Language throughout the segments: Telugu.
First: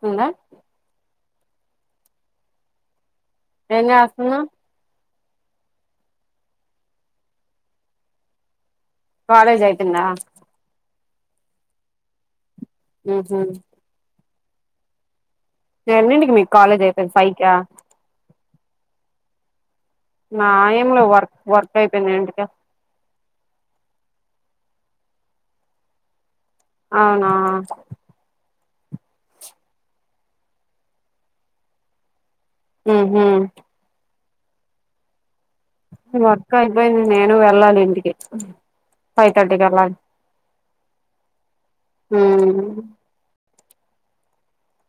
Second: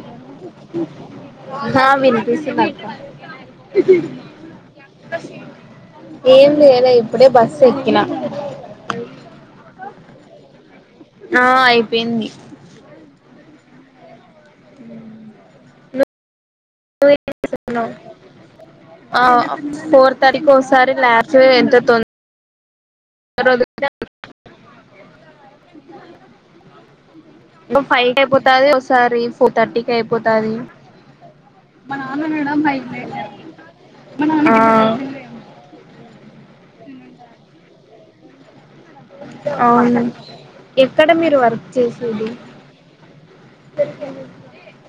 వస్తుందా హా వినిపిస్తుందక్క ఏం చేస్తున్నవ్ ఏం దేలే ఇప్పుడే బస్ ఎక్కిన కాలేజ్ అయిపెందా ఆ అయిపోయింది ఉహు ఎనింటికి మీ కాలేజ్ అయిపెంది ఫైకా ఆ ఫోర్ నా థర్టీకి ఏం ఒకసారి లే వర్క్ లాస్ ఏ ఎంత వర్క్ తొంద అయిపోయింది ఇంటికి అ రోదు అవునా ఇంక ఫై ఐపోతది సారీ ఫోర్ థర్టీకి ఐపోతది ఉహు ఆ వర్క్ అయిపోయింది నేను వెళ్ళాలి ఇంటికి ఫైవ్ థర్టీకి వెళ్ళాలి అవునా ఎక్కడ మీరు వర్క్ చేసేది ఉమ్ దొరికింది ఇట్ల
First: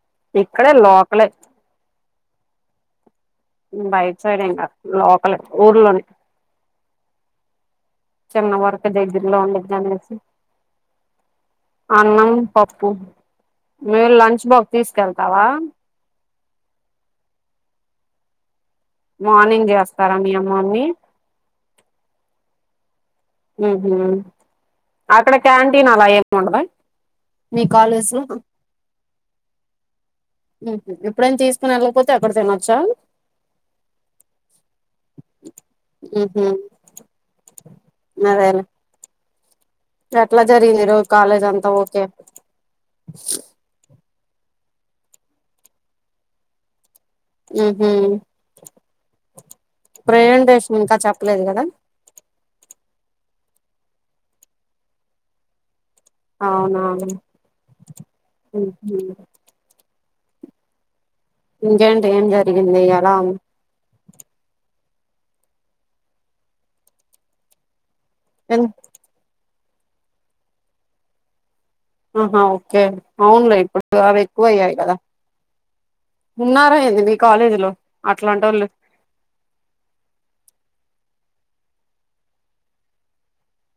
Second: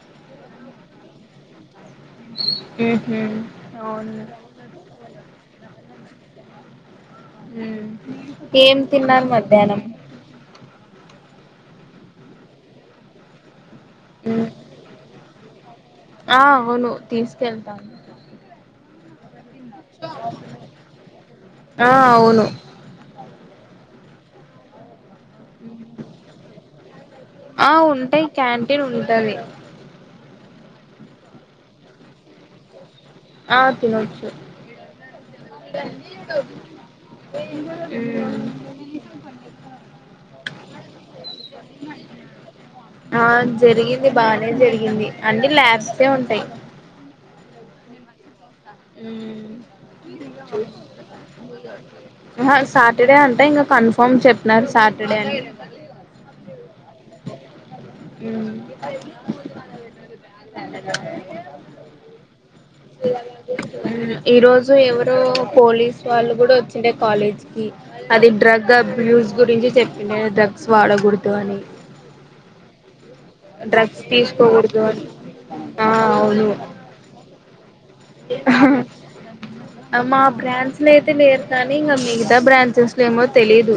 ఇక్కడే లోకలే ఊ బయట్ సైడ్ ఏం కాద్ లోకల్ ఏ ఊర్లోనే చిన్న ఏం వర్కు దగ్గర తిన్నారు లో వుండింది ర మధ్యాహ్నం అనేసి అన్నం పప్పు మీరు లంచ్ బాక్స్ తీసుకెళ్తావా ఆ అవును తీసుకెళ్తాను మార్నింగ్ చేస్తారా మీ మమ్మీ ఆ అవును ఉహు అక్కడ క్యాంటీన్ అలా ఏమి ఉండద ఆ ఉంటాయి క్యాంటీన్ ఉంటది ఉహు ఎప్పుడైనా తీసుకుని వెళ్ళకపోతే అక్కడి తనొచ్చా ఆ తినొచ్చు ఉహు ఊ అదేలే ఎట్లా జరిగింది రోజు కాలేజ్ అంతా ఓకే ఇది బానే జరిగింది అంటే ల్యాబ్స్ ఏ ఉంటయి ఉహు ఊ ప్రజెంటేషన్ ఇంకా చెప్పలేదు కదా అహ సాటర్డే అం అంటె ఇంక కన్ఫర్మ్ చెప్పినారు సాటర్డే అని అవునవును ఊ ఇంకేంటి ఏం లేద్ ఊ ఈ రోజు ఎవరు రో పోలీస్ వాళ్ళు కూడా వచ్చిండే కాలేజ్ కి అది ఎన్ డ్రగ్ అబ్యూస్ గురించి చెప్పిన డ్రగ్స్ వాడకూడదు అని ఆహా ఓకే అవునులే ఇప్పుడు డ్రగ్స్ అవి ఎక్కువ అయ్యాయి తీసుకోకూడదు కదా అని ఆ అవును ఉన్నారా ఏంది మీ కాలేజీలో మా బ్రాండ్స్ లేద్ లేరు కానీ ఇంకా మిగతా బ్రాన్సస్ లో ఏమో తెలీదు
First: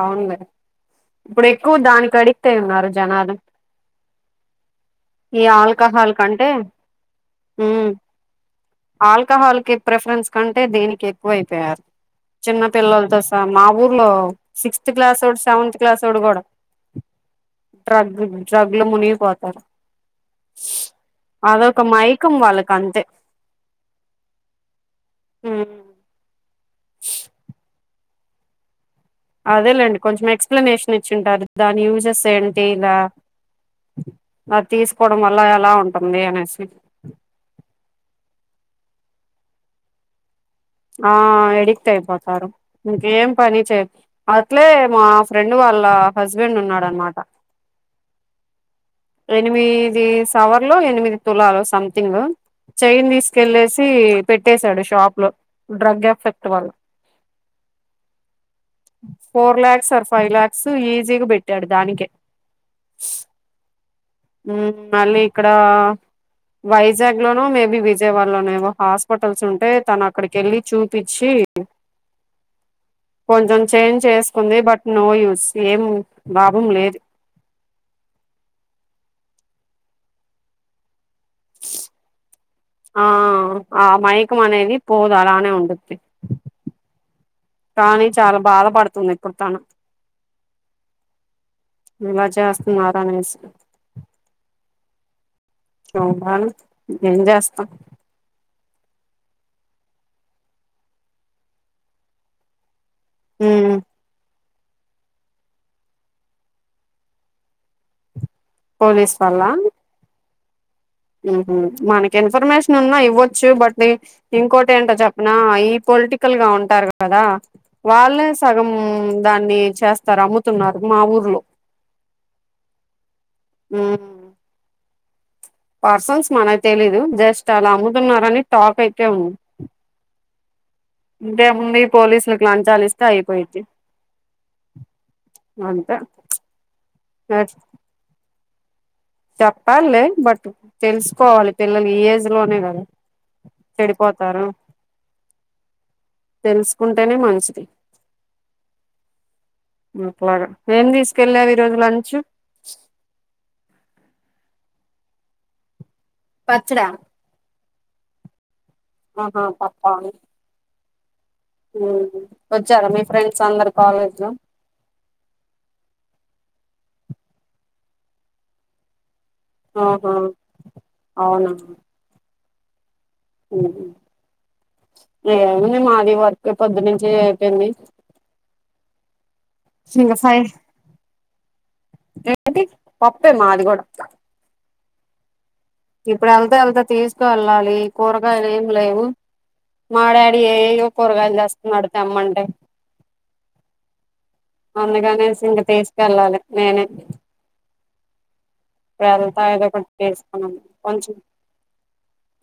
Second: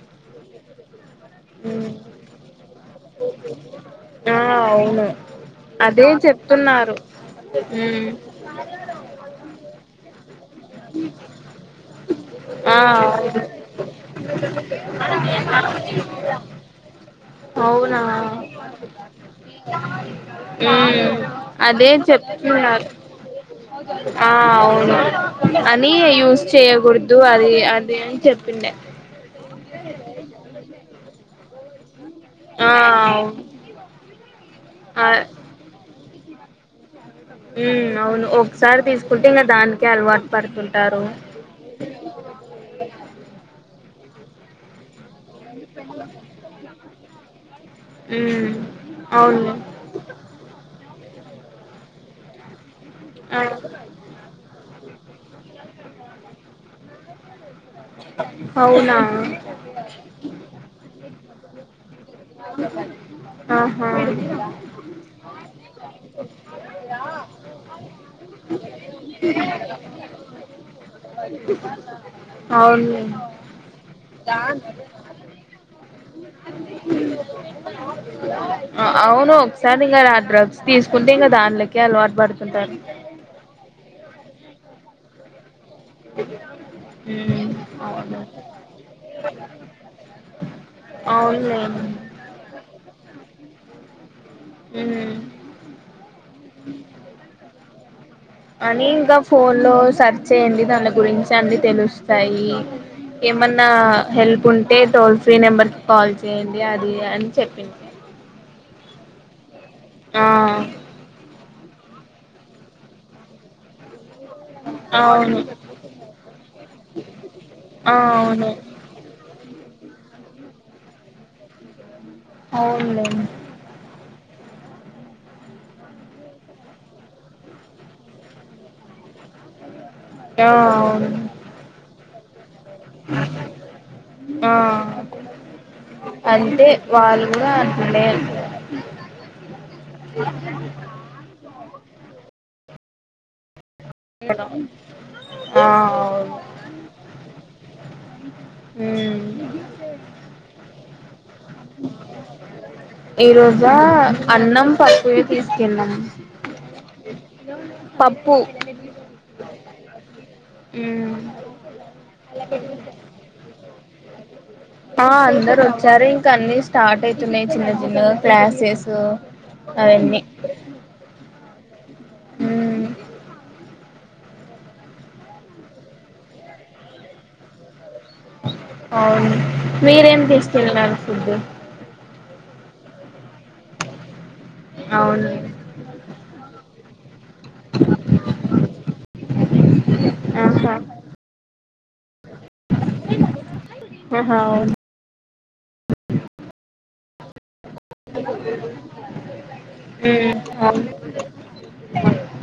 అవులే ఇప్పుడు ఎక్కువ మ్మ్. దానికి అడిక్ట్ అయి ఉన్నారు జనాలు ఆ అవును అదే చెప్తున్నారు ఊ ఉమ్ ఆల్కాహాల్ కి ప్రిఫరెన్ కంటే దీనికి ఎక్కువ అయిపోయారు చిన్న పిల్లలతో సహ మా ఊర్లో సిక్స్త్ క్లాసోడు ఇలా సెవెంత్ క్లాసోడు కూడా అవునా డ్రగ్ డ్రగ్లు మునిగిపోతారు ఉ అదొక అదే మైకం వాళ్ళకి చెప్తున్నారు అంతే ఆ అవును అని యూజ్ చేయకూడదు అది అది అని చెప్పిండే అదేలేండి కొంచెం ఎక్సప్లనేషన్ ఇచ్చింటారు దాని యూజెస్ ఎంటి ఆ ఇలా అవును అది ఆ తీసుకోవడం వల్ల ఎలా ఉంటుంది అనేసి ఉ అవును ఒకసారి తీసుకుంటే ఇంగ దానికే అలవాటు పడుతుంటారు ఆ ఎడిక్ట్ అయిపోతారు ఇంక ఏం పని చేయ అట్లే మా ఫ్రెండ్ వాళ్ళ హస్బెండ్ ఉన్నాడనమాట ఉ ఎనిమీది సవర్లు ఎనిమిది తులాలు సంథింగ్ చైన్ ఆ తీసుకెళ్ళసి పెట్టసాడు షాప్ లో డ్రగ్గేఫెక్ట్ వాళ్ అవునా four lakhs or five lakhs ఈజీగా పెట్టాడు దానికే ఆహా ఉ మళ్ళీ ఇక్కడ వైజాగ్ లోనో మేబీ విజయవాడ లోన ఏవో హాస్పిటల్స్ ఉంటే తన అక్కడికి వెళ్ళి చూపిచ్చి అవునులే కొంచెం చేంజ్ చేసుకుంది బట్ నో యూస్ ఏం లాభం లేదు అవును డ్రగ్స్ తీసుంటే ఇంకా దానిలోకే అలవాటు పడు ఆ ఆ మైకం అనేది పోదు అలానే ఉండు కానీ చాలా బాధపడుతుంది ఇప్పుడు తను ఉ ఇలా చేస్తున్నారనేసి ఉ హు శోభాను ఏం జేస్త అని ఇంకా ఫోన్ లో సెర్చ్ చేయ్యండి దాన్లే గురించి అన్ని తెలుస్తాయి ఏమన్నా ఉమ్ హెల్ప్ ఉంట్ టే టోల్ ఫ్రీ నెంబర్ కి కాల్ చేయ్యడి అది అని చెప్పింది వేస్వళ్ల ఆ ఉహు మనకి ఇన్ఫర్మేషన్ ఉన్నా ఇవ్వచ్చు బట్ వెక్స్ ఇంకోటి ఏంటో చెప్పన అవును ఈ పొలిటికల్ గా ఉంటారు కదా ఆ వాళ్ళే అవును సగం దాన్ని చేస్తారు అమ్ముతున్నారు మా ఊర్లో అవున్ లే ఉమ్ పర్సన్స్ మనకు తెలిదు జస్ట్ అలా అమ్ముతున్నారని టాక్ అయితే ఉంది ఆ అవును ఇంకేముంది పోలీసులకు లంచాలు ఇస్తే అయిపోయిద్ధి ఆ అంటే వాళ్ళు కూడా అంటుండే చెప్పాలి లె బట్ తెలుసుకోవాలి పిల్లలు ఈ ఏజ్ లోనే కదా చెడిపోతారు ఆ అవును తెలుసుకుంటేనే మంచిది ఉ అట్లాగా ఏం తీసుకెళ్ళావు ఈరోజు లంచ్ ఈ రోజా అన్నం పప్పువి తీసుకెళ్ళాం పచ్చడా పప్పు ఆహా తప్పాని ఉమ్ ఉమ్ వచ్చారా మీ ఫ్రెండ్స్ అందరు కాలేజ్ లో ఆ అందరు వచ్చారు ఇంకా అన్ని స్టార్ట్ అయితున్నాయి చిన్న చిన్నగా క్లాసెసు ఒహా అవునా! ఉమ్ ఊహు ఏముంది మాది వర్క్ పొద్దు నుంచి ఐపేంది అవును ఇంకా మీరేం తీసుకెళ్నారు ఫుడ్ అంటే పప్పే మాది కూడా అవునం ఇప్పుడు వెళ్తా ఎళ్తా తీస్ కూ వెళ్ళాలి కూరగాయలు ఏం లేవు మాడాడి ఆహా ఏయో కూరగాయలు తెస్ త్నాడు తెమ్మంటే ఆహా అవును అందుకనేస్ ఇంక తీసుకెళ్ళాలి నేనే హలో వెళ్తా ఏదో ఒకట్ చేసుకున్నాం అవును కొంచెం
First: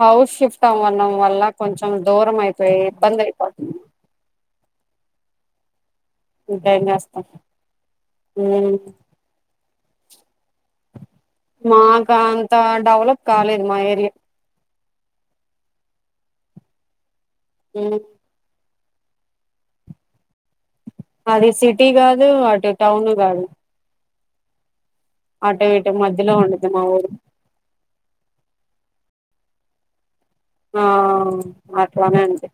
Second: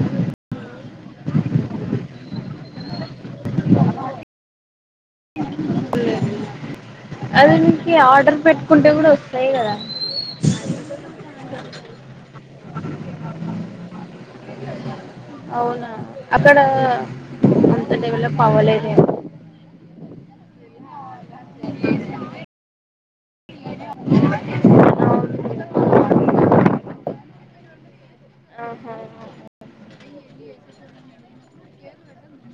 హౌష్ షిఫ్ట్ అవ్వడం వల్ల కొంచెం దూరం ఐపేయి ఇబ్బంది ఐపోతుంది ఉమ్ చేస్తాం అదే మీకి ఆర్డర్ ఉమ్ పెట్టుకుంటే కూడా వస్తాయి కదా మాకా అంత డెవలప్ కాలేదు మా ఏరియా అవునా అక్కడ అంత ఉమ్ డెవలప్ అవ్వలేదు మాది సిటీ కాదు అటు టౌను కాదు [inaudible] ఆటు ఇటు మధ్యలో ఉండుది మా ఊరు ఆహా ఆ అట్లానే అండి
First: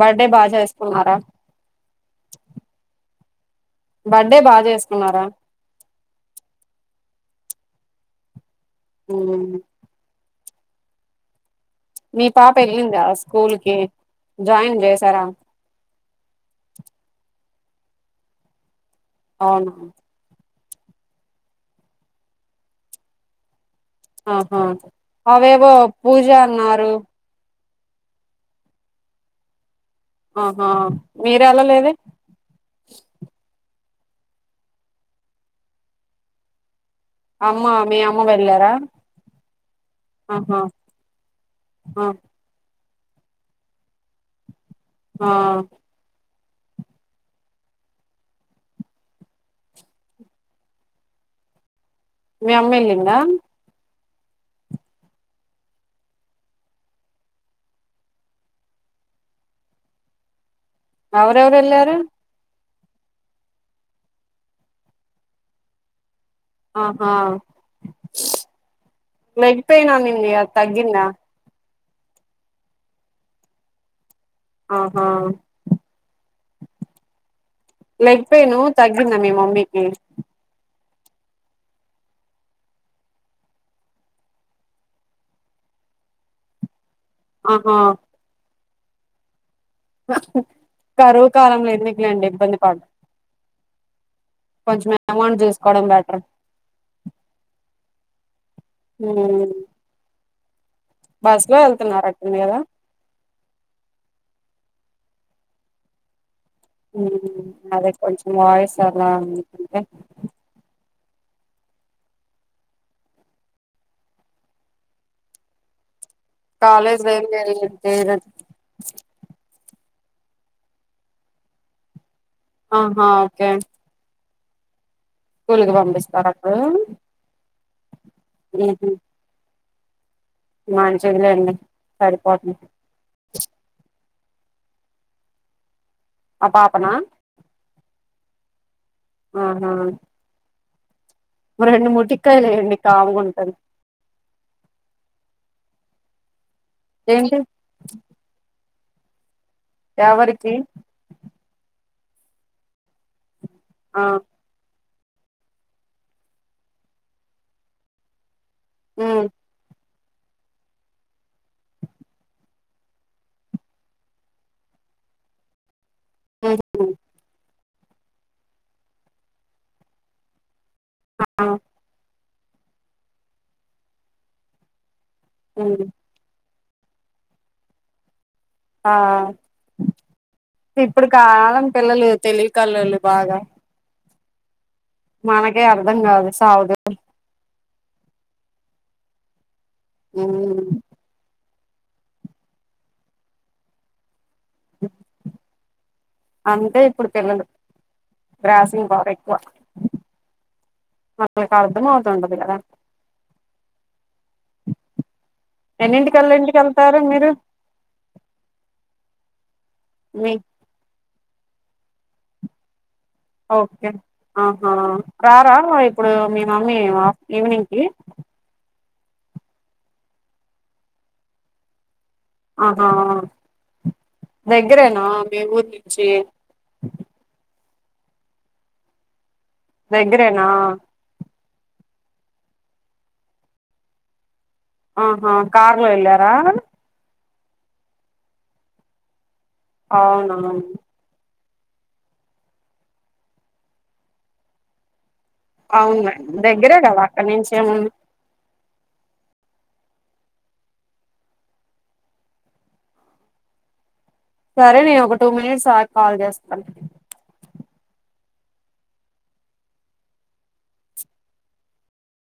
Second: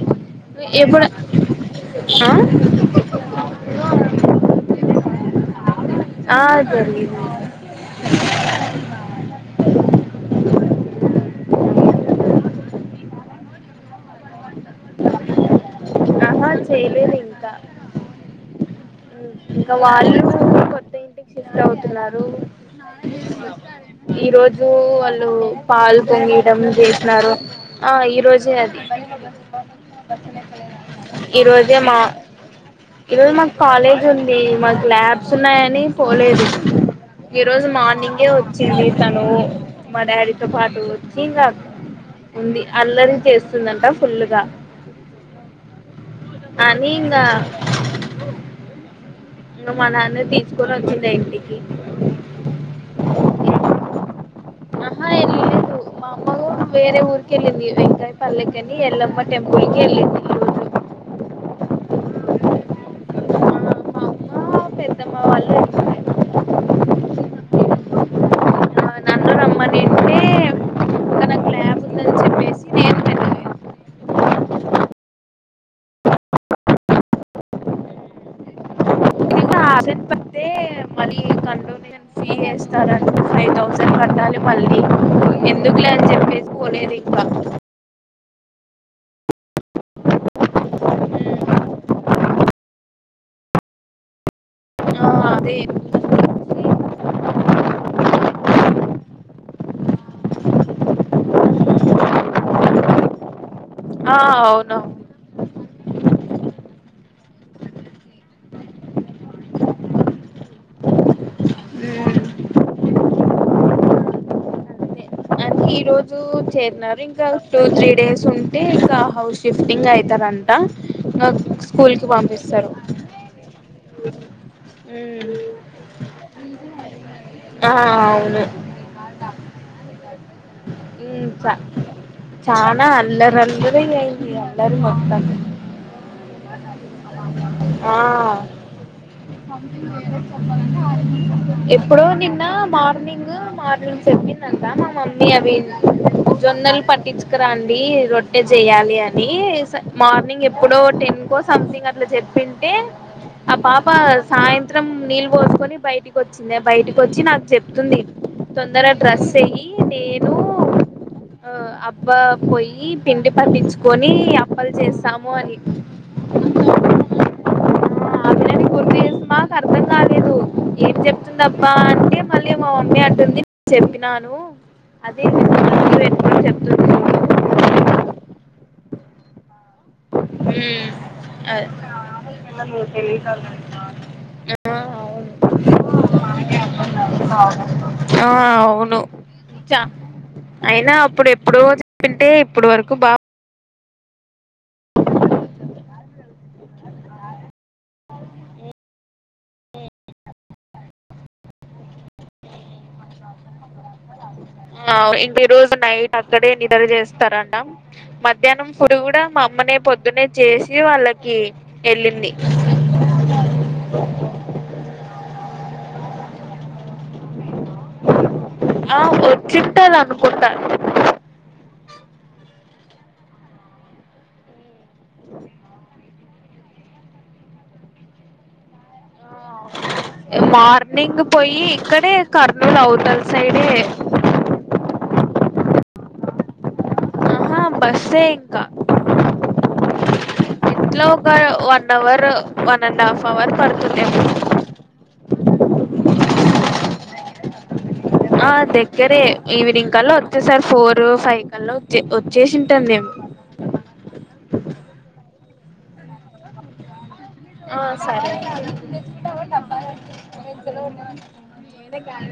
బట్ ఇప్పుడ్ ఆ బర్డే బా జేస్కున్నారా? ఆ జరిగింది ఉమ్ మీ పాప వెళ్ళిందా స్కూల్ కి జాయిన్ చేసారా? చెయ్యలేదు ఇంకా అవునా ఇంకా వాళ్ళు కొత్త ఇంటికి షిఫ్ట్ అవుతున్నారు ఈ ఆహా రోజు వాళ్ళు అవేవో పాలు పూజ పొంగీయడం అన్నారు చేస్నారు ఆ ఈ రోజే అది ఆహా మీరు ఈరోజే వెళ్ళలేదే మా ఈరోజు మాకు కాలేజ్ ఉంది మాకు ల్యాబ్స్ ఉన్నాయని పోలేదు ఈ అమ్మ రోజు మీ అమ్మ మార్నింగే వెళ్ళారా వచ్చింది తనూ మా డాడీతో ఆహా పాటు వచ్చి ఇంగా ఆ ఉంది అల్లరి చేస్తుందంట ఫుల్లుగా ఆ అని ఇంగా ఇంగ మా నాన్న తీసుకొని వచ్చేసా ఇంటికి మీ అమ్మ ఎల్లిందా? ఆహా ఎల్లేదు మా అమ వేరే ఊరికి వెళ్లింది వెంకాయ పల్లెకి అని ఎల్లమ్మ టెంపుల్ కి వెళ్ళింది వెళ్ళార రోజు మా పెద్దమ్మా వాళ్ళు నిల్చిపేండ్రు ఆహా ఆ నన్ను లెగ్ రమ్మని పైయిన్ అంటే అందిని అది తగ్గిందా ఇంకా నాకు ల్యాబ్ ఉందని చెప్పేసి నేను వెళ్ళలేదు ఆహా లెగ్ పైను తగ్గింద మీ ఇంకా మమ్మీకి ఆబ్సెంట్ పడితే స్త ఫైవ్ థౌసండ్ కట్టాలి మళ్ళీ ఎందుకులే అని చెప్పేసి పోనేది అహా కరువు కాలం ఉమ్ ఎందుక్ లే అండి ఇబ్బంది పడ కొంచం ఆ అమౌంట్ అదే తీసుకోవడం బెటర్ మ్ బస్సు లో వెళ్తున్నారు అక్కడి మీదా ఆ అవును అదే కొంచెం వాయిస్ అలా ఉంటే అది ఈ రోజు చేసినార్ కాలేజ్ లో ఏం ఇంకా టూ త్రీ జరిగింది డేస్ ఈరోజు ఉంటే ఇంకా హౌస్ షిఫ్టింగ్ అయితారంట ఇ స్కూల్కి పంపిస్తారు ఆహా స్కూల్కి పంపిస్తారు అప్పుడు ఆహా అవును వన్ చాన అలరల్రే అయి అల్లరి అంత ఆ పాపనా ఆహా ఆ రెండు ఎప్పుడో నిన్న ముటిక్కాయలు వేయండి కామ్గా మార్నింగ్ ఉంటది మార్నింగ్ చెప్పిందంత మా మమ్మీ అవి జొన్నలు ఏంటి పట్టించుకురాండి రొట్టె చెయ్యాలి అని మార్నింగ్ ఎవరికి ఎప్పుడో టెన్ కో సంథింగ్ అట్లా చెప్పింటే ఆ పాప సాయంత్రం చిం నీళ్ళు పోసుకొని బయటకి వచ్చింది బయటకి వచ్చి నాకు చెప్తుంది తొందర ఉమ్ డ్రెస్ వెయ్యి నేను ఆ అబ్బా పోయి పిండి పట్టించుకొని అప్పలు చేస్తాము అని ఉహు ఆ పిల్లని గుర్తి చేస మాకు అర్థం కాలేదు ఏం ఆ చెప్తుందబ్బా అంటే మళ్ళీ మా మమ్మీ అంటుంది చెప్పినాను అదే మ్ మీరు పెట్టుకొని చెప్తుంది. ఆ ఇప్పుడు ఆ కాలం పిల్లలు తెలివి కళ్ళలు బాగ అవును మనకే అర్థం కాదు సావదు ఆ అవును చ ఉమ్ అయినా అప్పుడె అప్పుడో చెప్పింటే ఇప్పుడు వరకు బా అంతె ఇప్పుడు పిల్లలు బ్రాసింగ్ పవర్ ఎక్కువ వాళ్లకు అర్థమవుతుంటుంది కదా ఆ ఇంక ఈ రోజు నైట్ ఎన్నింటికల్లా అక్కడే నిద్ర ఇంటికెళ్తారు మీరు చేస్తారంట మధ్యాహ్నం ఇప్పుడు కూడ మా అమ్మనే పొద్దునే మీ చేసి వాళ్ళకి వెళ్ళింది ఓకే ఆహా రారా ఇప్పుడు మీ మమ్మీ ఈవినింగ్ కి ఆ వచ్చిట్టాలు అనుకుంటా అహా దగ్గరేన మీ ఊరి నుంచి ఇగ దగ్గరేనా మార్నింగ్ పోయి ఇక్కడే కర్నూల్ అవ్తల్ సైడే ఆహా కార్లో ఎళ్ళారా? ఆ బస్సే ఎక్కా అవునా ఒక one hour one, and half hour పడుతుందేమో అవున దగ్గరేగ వ అక్కడ్ నుంచ్ ఆ దగ్గరే ఈవినింగ్ కల్ల వచ్చేసార్ ఫోర్ ఫైవ్ కల్ల వచ్చే వచ్చేసింటాం మేం సరే నేన్ ఒక టూ మినిట్స్ ఆగ్ కాల్ చేస్తాను. ఆ సరే